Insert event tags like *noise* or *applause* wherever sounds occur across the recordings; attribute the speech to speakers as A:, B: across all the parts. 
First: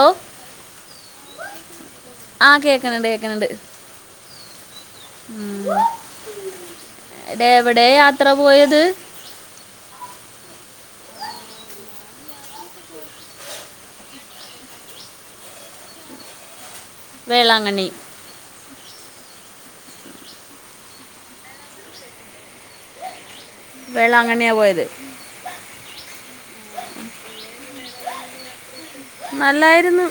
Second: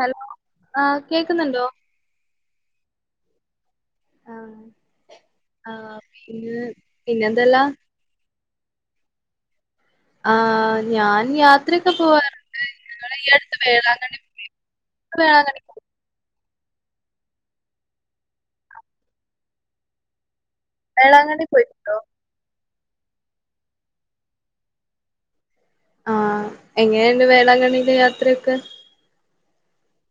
A: Hello ആഹ് കേക്ക്ന്ന്ണ്ടോ
B: ആഹ് കേക്ക്ണ് ണ്ട് കേക്ക്ണ് ണ്ട്
A: ആഹ്
B: ഉം
A: ആഹ് പിന്നെ പിന്നെന്തല്ലാ
B: ടെഎവടെ യാത്ര പോയത്
A: ആഹ് ഞാൻ യാത്രയൊക്കെ പോവാറുണ്ട് ഞങ്ങള് ഈ അടുത്ത് വേളാങ്കണ്ണി പോയിരുന്നു പ്പൊ വേളാങ്കണ്ണി
B: വേളാങ്കണ്ണി
A: വേളാങ്കണ്ണി പോയിട്ട്ട്ടോ
B: വേളാങ്കണ്ണിയാ പോയത്
A: ആഹ് എങ്ങനെണ്ട് വേളാങ്കണ്ണീലെ യാത്രയൊക്കെ
B: നല്ലായിരുന്നു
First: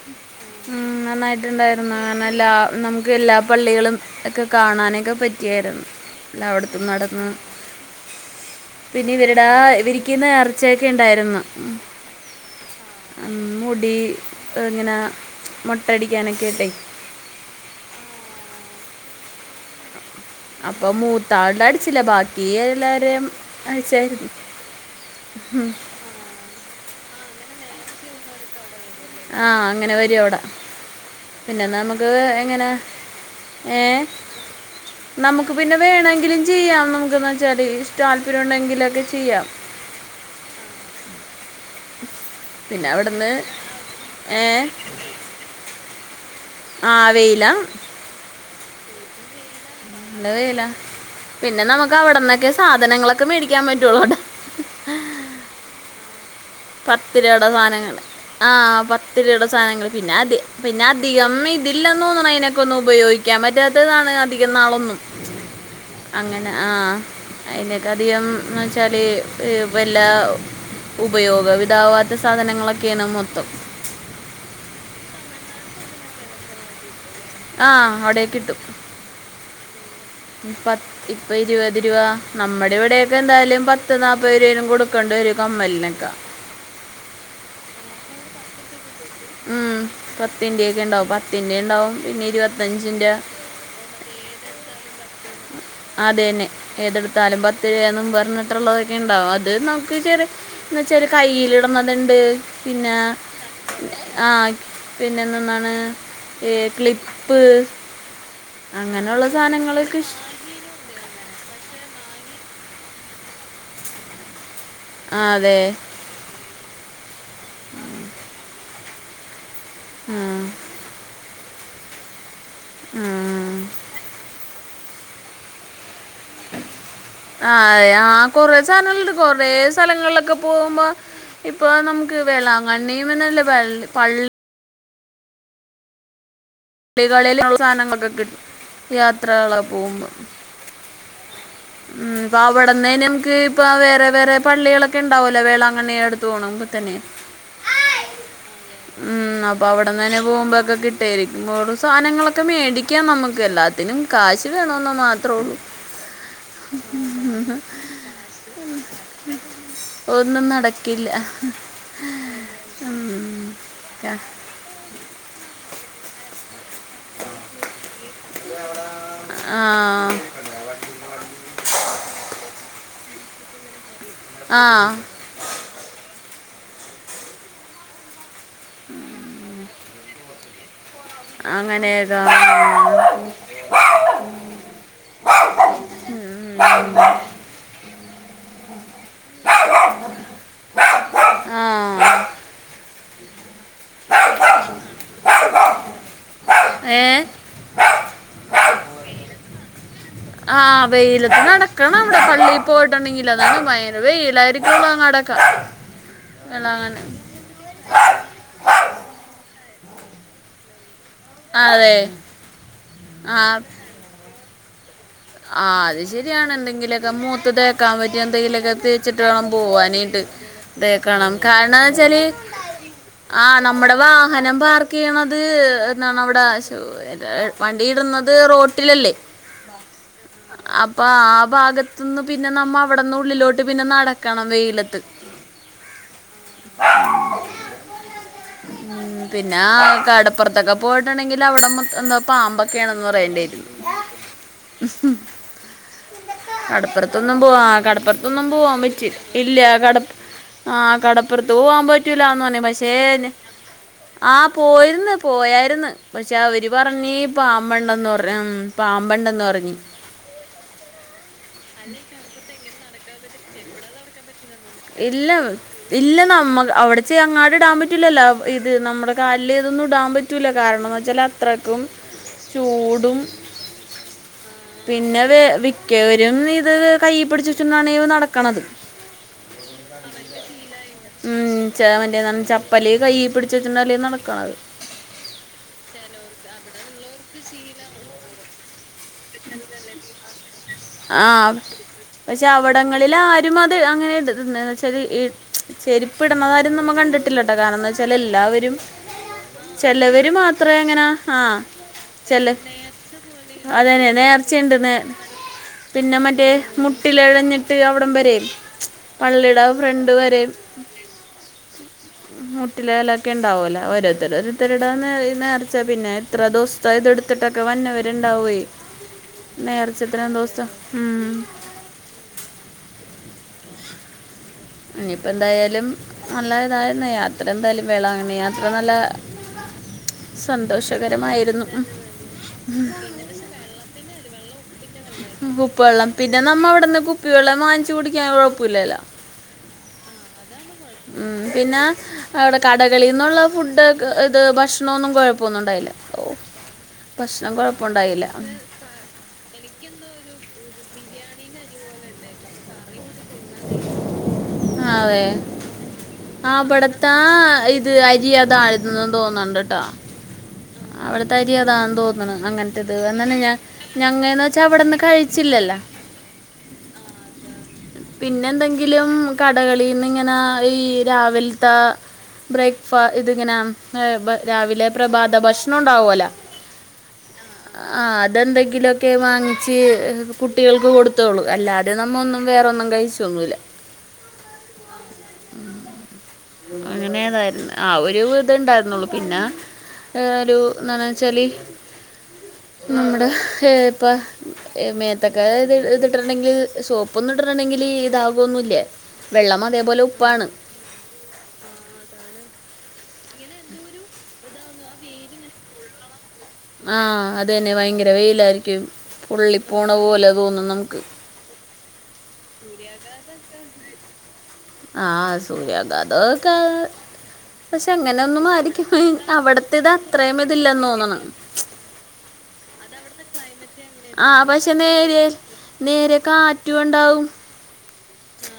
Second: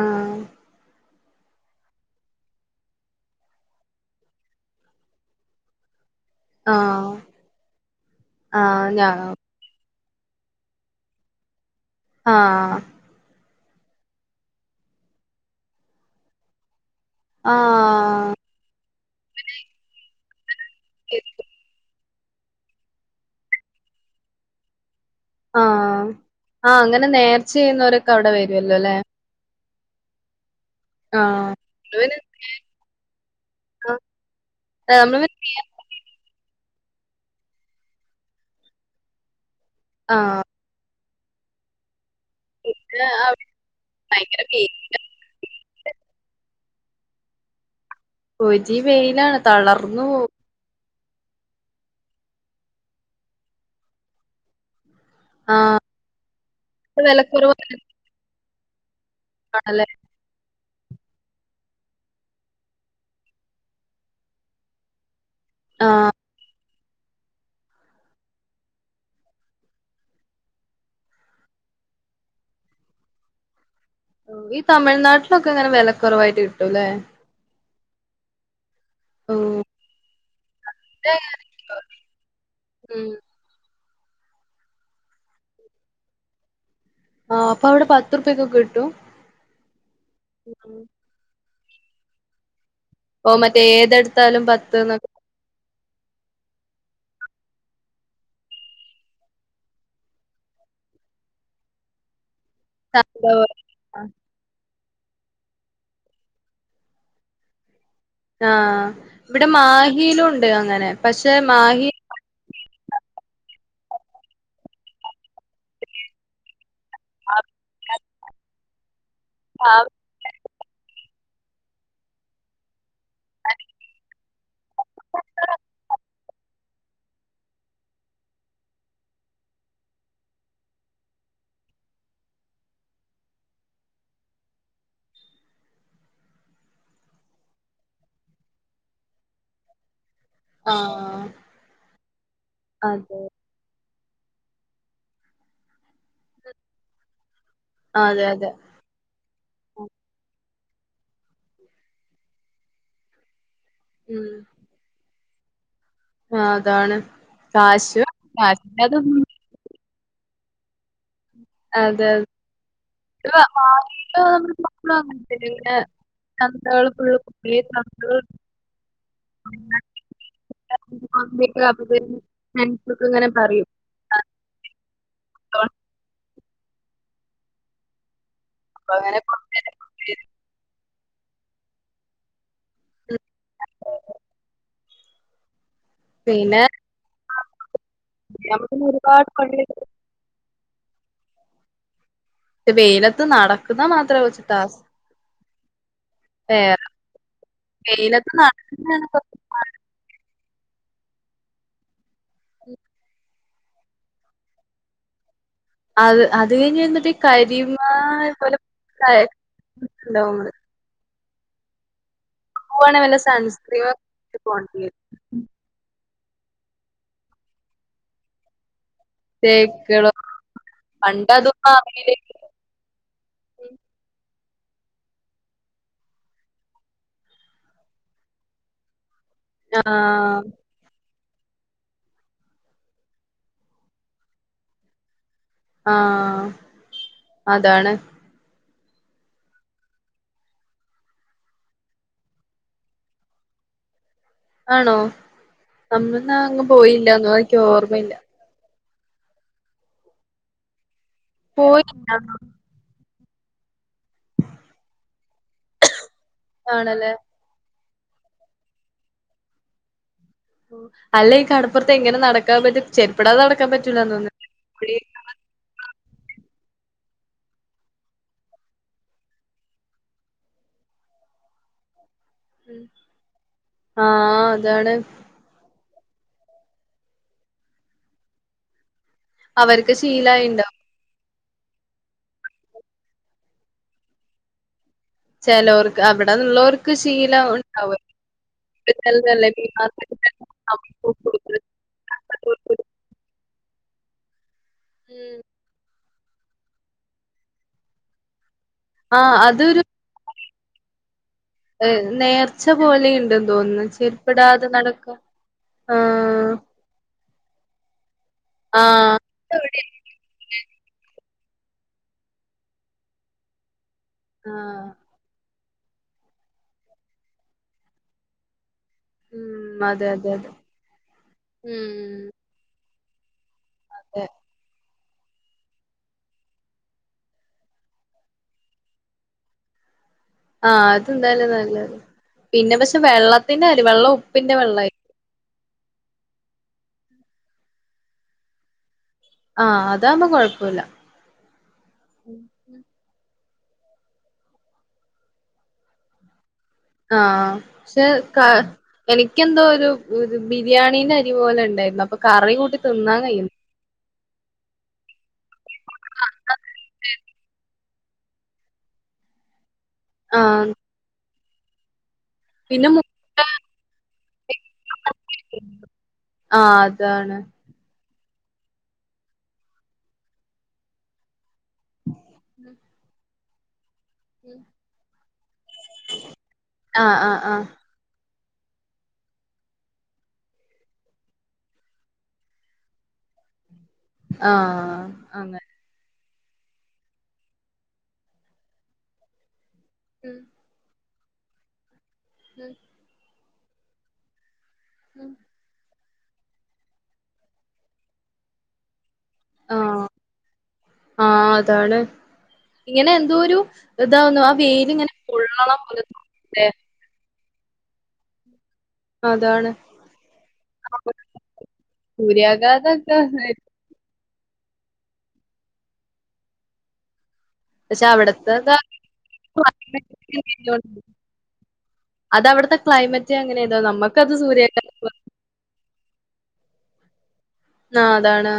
A: ആഹ്
B: ഉം നന്നായി ട്ട്ണ്ടായിരുന്നു ന്നല്ലാ നമുക്ക് എല്ലാ പള്ളികളും ഒക്കെ കാണാനൊക്കെ പറ്റിയാരുന്നു എല്ലാവിട്ത്തും
A: ആഹ്
B: നടന്ന്
A: ആഹ് ഞാ
B: പിന്നെ ഇവര്ടെ ആഹ് ഇവര് ക്ക് നേർച്ചയൊക്കെ ഇണ്ടായിരുന്നു
A: ആഹ് ആഹ്
B: ഉം മുടി ഇങ്ങനാ മൊട്ടയടിക്കാനൊക്കേയ്ട്ടെ
A: ആഹ്
B: അപ്പൊ മൂത്താള്ടെ അടിച്ചില്ല ബാക്കി എല്ലാരേം അടിച്ചായിരുന്നു
A: ആഹ് ആഹ് അങ്ങനെ നേർച്ചെയ്യുന്നോരൊക്കെ അവിടെ വെരൊല്ലൊലെ
B: ആഹ് അങ്ങനെ വരു അവ്ടെ
A: ആഹ്
B: പിന്നെ നമുക്ക് എങ്ങനെ ഏഹ്
A: നമ്മള്
B: നമു ക്ക് പിന്നെ വേണെങ്കിലും ചെയ്യാം നമുക്ക്ന്ന്ച്ചാല് ഇഷ്ടം താല്പര്യണ്ടെങ്കിലൊക്കെ ചെയ്യാം
A: ആഹ്
B: പിന്നെ അവിട്ന്ന്
A: അവിടെ ഭയങ്കര
B: ഏഹ്
A: വെയി
B: ആഹ് വെയ്ലാ
A: പൊരി വെയിലാണ് തളർന്നു പോവും
B: യിലാ പിന്നെ നമുക്ക് അവിടന്നൊക്കെ സാധനങ്ങളൊക്കെ മേടിക്കാൻ പറ്റൊള്ളൂട്ടോ
A: ആഹ്
B: പത്ത് രുവയുടെ
A: വിലക്കുറവാണല്ലേ?
B: സാധനങ്ങള് ആഹ് പത്ത് രുവയുടെ സാധനങ്ങള് പിന്നെ അത് പിന്നെ അധികം ഇതില്ലെന്ന് തോന്ന്ണു അയ്നൊക്കെ ഒന്നു ഉപയോയിക്കാൻ പറ്റാത്തതാണ് അധികം നാളൊന്നും അങ്ങനെ ആഹ് അയിനൊക്കെ അധികംന്ന് വെച്ചാല് ഇഹ് വല്ലാ ഉപയോ ഗവിതാവാത്ത സാധനങ്ങളൊക്കെയാണ് മൊത്തം
A: ഉം ഈ തമിഴ്നാട്ടിലൊക്കെ അങ്ങനെ വെലക്കൊറവായിട്ട് കിട്ടൂല്ലേ
B: ആഹ് അവിടെക്കിട്ടും
A: ഓഹ്
B: ഇപത്ത് ഇപ്പ ഇരുപത് രൂപ നമ്മടെ
A: ഉം
B: ഇവിടെയൊക്കെ എന്തായാലും പ ത്ത് നാപത് രൂവേലും കൊടുക്കണ്ട് വെരും ഈ കമ്മൽനെക്കെ
A: ആഹ് അപ്പ അവ്ടെ പത്തുർപ്യേക്കൊക്കെ കിട്ടും
B: ഉം പത്തിന്റെക്ക്യേണ്ടാവും പത്തിൻ്റെണ്ടാവും പിന്നെ ഇരുവത്തഞ്ചിന്റെ
A: പ്പൊ മറ്റേ ഏതെട്ത്താലും പത്ത്ന്ന്
B: അത്യെന്നെ ഏതെട്ത്താലും പത്ത് രൂവയ്ന്നും പർഞ്ഞ്ട്ട്ള്ളതൊക്കെ ഇണ്ടാവും അത് നമ്ക്ക് ചെറ്യേ ന്ന് വെച്ചാല് കയ്യില്ട്ണത്ണ്ട് പിന്നെ ആഹ് പിന്നെന്ത്ന്നാണ് ഏ ക്ലിപ്പ്
A: ആഹ്
B: അങ്ങനെയുള്ള
A: ഇവ്ടെ
B: സാധനങ്ങളൊക്കെ ഇഷ്-
A: മാഹീലുണ്ട് അങ്ങനെ പക്ഷെ മാഹി
B: ആഹ് അതെ.
A: ആഹ്
B: *inaudible*
A: ആഹ്
B: ഉം ഉം
A: *unintelligible*
B: ആഹ് യാ ആഹ് കൊറേ സലങ്ങൾണ്ട്. കൊറേ സ്ഥലങ്ങൾലൊക്കെ പൂവുമ്പോ ഇപ്പ ഏഹ് നമുക്ക് വേളാങ്കണ്ണിന്ന് അല്ലേ വെൽ പള്ള് ട്ടികളില്ള്ള സാനങ്ങളൊക്കെ കിട്ടും യാത്രകളോക്കെ പൂവുമ്പം
A: ആഹ്
B: ഉം പ്പവടന്നെ നമ്ക്ക് ഇപ്പ വേറെ വേറെ പള്ളികളൊക്കെ ഇണ്ടാവല്ലോ. വേളാകണ്ണി അട്ത്ത് പോണോമ്പത്തന്നെ
A: ആഹ് അതെ അതെ
B: ഉം. അപ്പ അവിടന്നെ പൂവുമ്പ ഒക്കെ കിട്ടേരി ഇമ്മോടും സാധനങ്ങളൊക്കെ മേടിക്കാം നമ്ക്ക്. എല്ലാത്തിനും
A: ഉം
B: കാശ് വേണന്ന് മാത്രൊള്ളൂ.
A: ആഹ് അതാണ്
B: *inaudible*
A: കാശ് കാശില്ലാതൊന്നും
B: ഒന്നും നടക്കില്ല
A: അതെ
B: ഉം,
A: *unintelligible*
B: ക-
A: വാങ്ങീട്ട് *unintelligible* *unintelligible*
B: ഇയ്യെവടെ? ആഹ്
A: *unintelligible* ഫ്രൻസൊക്കെങ്ങനെ പറയും.
B: ആഹ്
A: പ്പങ്ങനെ
B: അങ്ങനേതാ? ഉം ഉം ഉം
A: പിന്നെ *unintelligible* നമ്മള് പിന്നെ ഒരുപാട് പള്ളി
B: ആഹ്
A: വെയിലത്ത് നടക്കുന്ന മാത്രേ കൊറച്ച് ടാസ്ക് വേ
B: ഏഹ്
A: വെയിലത്ത് നടക്കുന്നേണ് കൊറച്ച്
B: ആഹ് വെയിലത്ത് നടക്കണം അവിടെ പള്ളി പോയിട്ടുണ്ടെങ്കില്. അതാണ് ഭയങ്കര വെയിലായിരിക്കും *unintelligible* ഒക്കെ
A: അത് അത് കഴിഞ്ഞ് വന്നിട്ട് കരി *unintelligible* ണ്ടാവും നമ്മള്
B: ആഹ് അതേ
A: പ്പാണ് വല്ല സൺസ്ക്രീമൊക്കെട്ട് പോണ്ടി വരും.
B: ആഹ് അത് ശര്യാണ്. എന്തെങ്കിലൊക്കെ മോത്ത് തേക്കാൻ പറ്റിയ എന്തെങ്കിലൊക്കെ തേ ച്ചിട്ട് വേണം
A: തേക്കളോ
B: പോവാനീട്ട്.
A: പണ്ട്
B: തേക്കണം
A: അതൊന്നും
B: കാരണന്താച്ചാല്
A: അറിയില്ലേനി
B: ആഹ് നമ്മടെ വാഹനം പാർക്ക്യ്യണത് ഏഹ് എന്നാണ് അവിടെ ശോ പ്പതാ വണ്ടിയിടണത് റോട്ടിലല്ലേ?
A: ആഹ്
B: അപ്പ ആ ഭാഗത്തുന്ന് പിന്നെ നമ്മ അവിടന്ന് ഉള്ളിലോട്ട് പിന്നെ നടക്കണം വെയിലത്ത്.
A: ആഹ് അതാണ്
B: ഉം പിന്നെ ആഹ് കടപ്പുറത്തൊക്കെ പോയിട്ടുണ്ടെങ്കിലവിടെ മൊത്തം എന്താ പാമ്പൊക്കെയാണെന്ന് പറയിണ്ടേർന്നു
A: ആണോ നമ്മന്നാ അങ്ങ് പോയില്ലാന്നോ
B: കടപ്പൊറത്തൊന്നും പോവാ.
A: എനിക്ക്
B: ആഹ്
A: ഓർമ്മയില്ല
B: കടപ്പൊറത്തൊന്നും പൂവ്വാൻ പറ്റില്ല. ഇല്ല കട ആഹ് കടപ്പുറത്ത് പോവാൻ
A: പോയില്ലാന്നോ
B: പറ്റൂലാന്ന് പറഞ്ഞിർന്ന് പക്ഷേ ആഹ് പോയിര്ന്ന് പോയായിരുന്ന് പക്ഷെ അവര്
A: ആണല്ലേ
B: പറഞ്ഞീ പാമ്പെണ്ടന്ന് പറഞ്ഞ് ഉം പാമ്പെണ്ടന്ന് പറഞ്ഞി
A: ഓഹ് അല്ല ഈ കടപ്പൊറത്തെങ്ങനെ നടക്കാൻ പറ്റും ചെരിപ്പിപ്പെടാതെ നടക്കാൻ പറ്റൂലാന്ന് തോന്ന്
B: ഇല്ലവ് ഇല്ല നമ്മ അവിടെച്ച അങ്ങാട് ഇടാൻ പറ്റില്ലല്ലോ ഇത് നമ്മുടെ കാലില് ഇതൊന്നും ഇടാൻ പറ്റ റ്റൂല കാരണംന്ന് വെച്ചാലത്രക്കും
A: ഉ *inaudible*
B: ചൂടും
A: ആഹ് അതാണ്
B: പിന്നെ വെ വിക്കവരും ഇത് കയ്യി പിടിച്ചെച്ചോണ്ടാണ് നടക്കണത്
A: അവർക്ക് ശീലായിണ്ടാവും
B: ഉം ച മറ്റേ ചപ്പലി കയ്യി പിടിച്ചെച്ചോണ്ടല്ലേ നടക്കണത്
A: ചെലോർക്ക് അവിടെള്ളോർക്ക് ശീലം ഉണ്ടാവല്ലോ *inaudible*
B: ങ്ങളിൽ ആരും അത് അങ്ങനെട് എന്നവച്ചാൽ ഇട് ചെരു പ്പിടുന്നതാരും നമ്മ കണ്ടിട്ടില്ലട്ടോ കാരണം ന്താ വെച്ചാല് എല്ലാവരും
A: ആഹ് അതൊരു
B: ചെലവര് മാത്രേ അങ്ങനെ ആഹ്
A: ഏഹ് നേർച്ച പോലെയിണ്ടെന്ന് തോന്നു
B: അതന്നെ നേർച്ചയിണ്ട് നേ പിന്നെ മറ്റേ
A: ആഹ്
B: മുട്ടിലെഴഞ്ഞിട്ട് അവിടം വരേം
A: ആഹ്
B: പള്ളിടെ
A: അതെവിടെയാ
B: ഫ്രണ്ട് വരേം മുട്ടിലെയലൊക്കെ ണ്ടാവല്ലോ ഓരോ ത്തരോരുത്തർടേ
A: ആഹ്
B: നേ നേർച്ച പിന്നെ എത്ര ദിവസത്തെ ഇത് ടുത്തിട്ടൊക്കെ വന്നവരുണ്ടാവെയ്
A: ഉം
B: നേർച്ച
A: അതെ
B: ത്രേം
A: അതെ അതെ
B: ദിവസം ഉം
A: ഉം അതെ
B: ഇഞ്ഞിപ്പെന്തായാലും നല്ല ഇതായിര്ന്ന യാത്ര എന്തായാലും വേളാങ്ങണ്ണി യാത്ര നല്ല
A: ആഹ് അത് ന്തായാലും
B: സന്തോഷകരമായിരുന്നു ഉം.
A: നല്ലത് പിന്നെ പക്ഷെ വെള്ളത്തിന്റെ ആര്യ വെള്ള ഉപ്പിന്റെ വെള്ള
B: ബുപ്പള്ളം പിന്നെ നമ്മ അവിടുന്ന് കുപ്പി വെള്ളം വാങ്ങിച്ച് കുടിക്കാൻ കുഴപ്പല്ലല്ലോ
A: ആഹ് അതാവുമ്പോ കുഴപ്പല്ല
B: ഉം പിന്നെ അവിടെ കടകളിന്നുള്ള ഫുഡ് ഇത് ഭക്ഷണമൊന്നും കൊഴപ്പൊന്നും ഉണ്ടായില്ല ഓഹ്
A: ആഹ് പക്ഷെ കാ എനിക്കെന്തോ ഒരു ബിരിയാണീന്റെ അരി പോലെ ണ്ടായിരുന്നു അപ്പൊ കറി കൂട്ടി തിന്നാൻ കഴിയു
B: ആഹ് അതെ ആബടത്താ ഇത് അരി അതായിരുന്നുന്ന് തോന്നണ്ട്ട്ടോ
A: ആഹ്
B: അവിടെ തരി അതാന്ന് തോന്ന്ണ്
A: പിന്നെ
B: അങ്ങൻത്തത്
A: മു
B: എന്നന്നെ ഞാൻ ഞങ്ങന്ന് വെച്ചാ വിടെന്ന് കഴിച്ചില്ലല്ലോ
A: ആഹ് അതാണ്
B: പിന്നെന്തെങ്കിലും കടകളിന്ന്ങ്ങനെ ഈ രാവിൽ ത്ത ബ്രേക്ക്ഫ ഇതിങ്ങനെ ഏഹ് രാവിലെ പ്രഭാത ഭക്ഷണം ണ്ടാവോല്ലോ
A: ആഹ് ആഹ്
B: ആഹ് അതെന്തെങ്കിലൊക്കെ വാങ്ങിച്ച് കുട്ടികൾക്ക് കൊടുത്തോളൂ അല്ലാതെ നമ്മ ഒന്നും വേറെന്നും കഴിച്ചൊന്നുല്ല
A: ആഹ് അങ്ങനെ
B: ഉം. അങ്ങനേയതായിരുന്ന്. ആഹ് ഒരു ഇതേ ഇണ്ടായിരുന്നുള്ളു. പിന്നെ ഏഹ്
A: ഉം
B: ഒരു എന്താന്ന് വെച്ചാല്
A: ഹ്
B: നമ്മടെ ഹ് ഇപ്പ
A: ഉം ഉം
B: മേത്തക്ക ഇത് ഇതിട്ടുണ്ടെങ്കിൽ സോപ്പൊന്നും ഇട്ട് ണ്ടെങ്കില് ഇതാകൊന്നുല്ല. വെള്ളം അതേപോലെ
A: ആഹ്
B: ഉപ്പാണ്.
A: ആഹ് അതാണ് ഇങ്ങനെ എന്തോ ഒരു ഇതാവുന്നു. ആ വെയിലിങ്ങനെ പൊള്ളണം പോലെ തോന്നും ല്ലേ
B: ആഹ് അതന്നെ. വയങ്കര വെയിലായിരിക്കും. പൊള്ളി
A: അതാണ്
B: പോണ പോലെ തോന്നും നമുക്ക്.
A: സൂര്യാഘാത *unintelligible*
B: ആഹ് സൂര്യാഘാതൊക്കെ പക്ഷേ
A: പക്ഷെ
B: എങ്ങനെയൊന്നും
A: അവിടത്തെതാ
B: ആരിക്കും ഹി അവിടത്തേത് അത്രയും ഇതില്ലെന്നോന്നണ്‌.
A: അതവിടുത്തെ ക്ലൈമറ്റ് റ്റ അങ്ങനേയതാ
B: ആഹ് പക്ഷേ നേര്യേ നേര്യേ കാറ്റുണ്ടാവും
A: ആഹ് അതാണ്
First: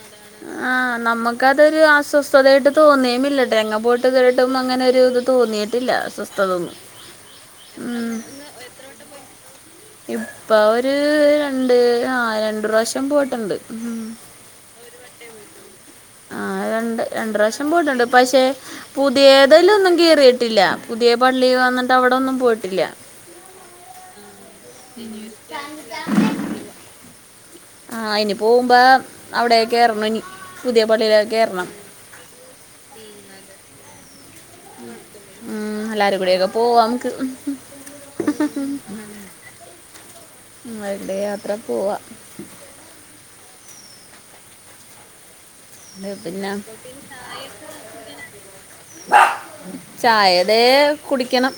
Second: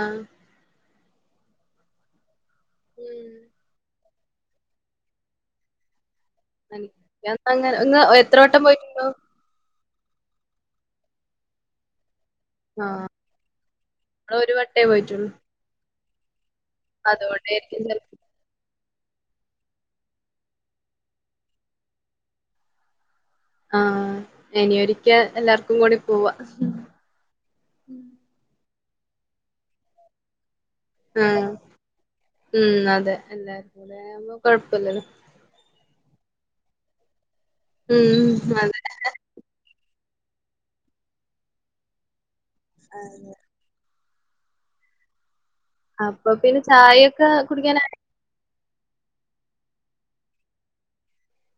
B: ആഹ് നമ്മുക്കതൊരു അസ്വസ്ഥതായിട്ട്
A: ഉം
B: തോന്നിയുംമില്ലട്ടോ. എങ്ങാ പോ ട്ട് ഇതുവരെയായിട്ടും അങ്ങനെ ഒരു ഇത് തോന്നിയിട്ടില്ല. ഒന്നും
A: *unintelligible* ഞാൻ ഇപ്പങ്ങനെ ഇങ്ങ്
B: ഉം
A: ഏഹ് എത്ര വട്ടം പോയിട്ടുണ്ടാവും?
B: ഇപ്പ ഒര് രണ്ട്. ആഹ് രണ്ട് പ്രാവശ്യം പോയിട്ടുണ്ട്. ഉം
A: മ്മള് ഒരു വട്ടേ പോയിട്ടുള്ളൂ
B: ആഹ് രണ്ട് രണ്ട് പ്രാവശ്യം
A: അതോണ്ടായിരിക്കും
B: പോയിട്ടുണ്ട്
A: ചെലപ്പോ
B: പക്ഷേ പുതിയതലൊന്നും കേറിയിട്ടില്ല. പുതിയ പള്ളി വന്നിട്ട് അവിടൊന്നും പോയിട്ടില്ല.
A: ആഹ് എനി ഒരിക്ക എല്ലാർക്കും കൂടി പോവാ
B: ആഹ് ഇനി പൂവുമ്പോ അവിടെ കേറണം ഇനി. പുതിയ
A: ആ
B: പള്ളിയിലൊക്കെ കേറണം.
A: ഉം. അതെ. എല്ലാർക്കും *inaudible*
B: ഉം. എല്ലാരും കൂടിയൊക്കെ പൂവാം നമുക്ക്
A: ഉം അതെ
B: വടെ യാത്ര പൂവാ
A: അതെ അപ്പ പിന്നെ ചായയൊക്കെ കുടിക്കാനായി
B: ചായ ദേ കുടിക്കണം.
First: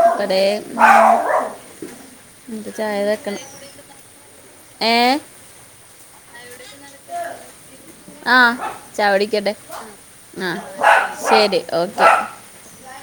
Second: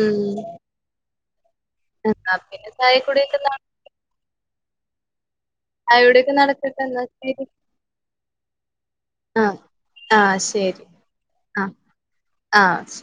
A: ഉം
B: ദേ ഉം.
A: എന്നാ
B: ഞ്ഞിപ്പോ
A: പിന്നെ
B: ചായ
A: ചായക്കുടിയൊക്കെ
B: വെക്കണം.
A: നട
B: *unintelligible* ഏഹ്?
A: ചായകുടിയൊക്കെ നടക്കട്ടെ എന്നാ ശരി.
B: ആഹ്
A: ആ
B: ചായുടിക്കട്ടെ.
A: ആ
B: ആഹ്. അഹ് ശരി ഓക്കെ.
A: ആഹ് ശ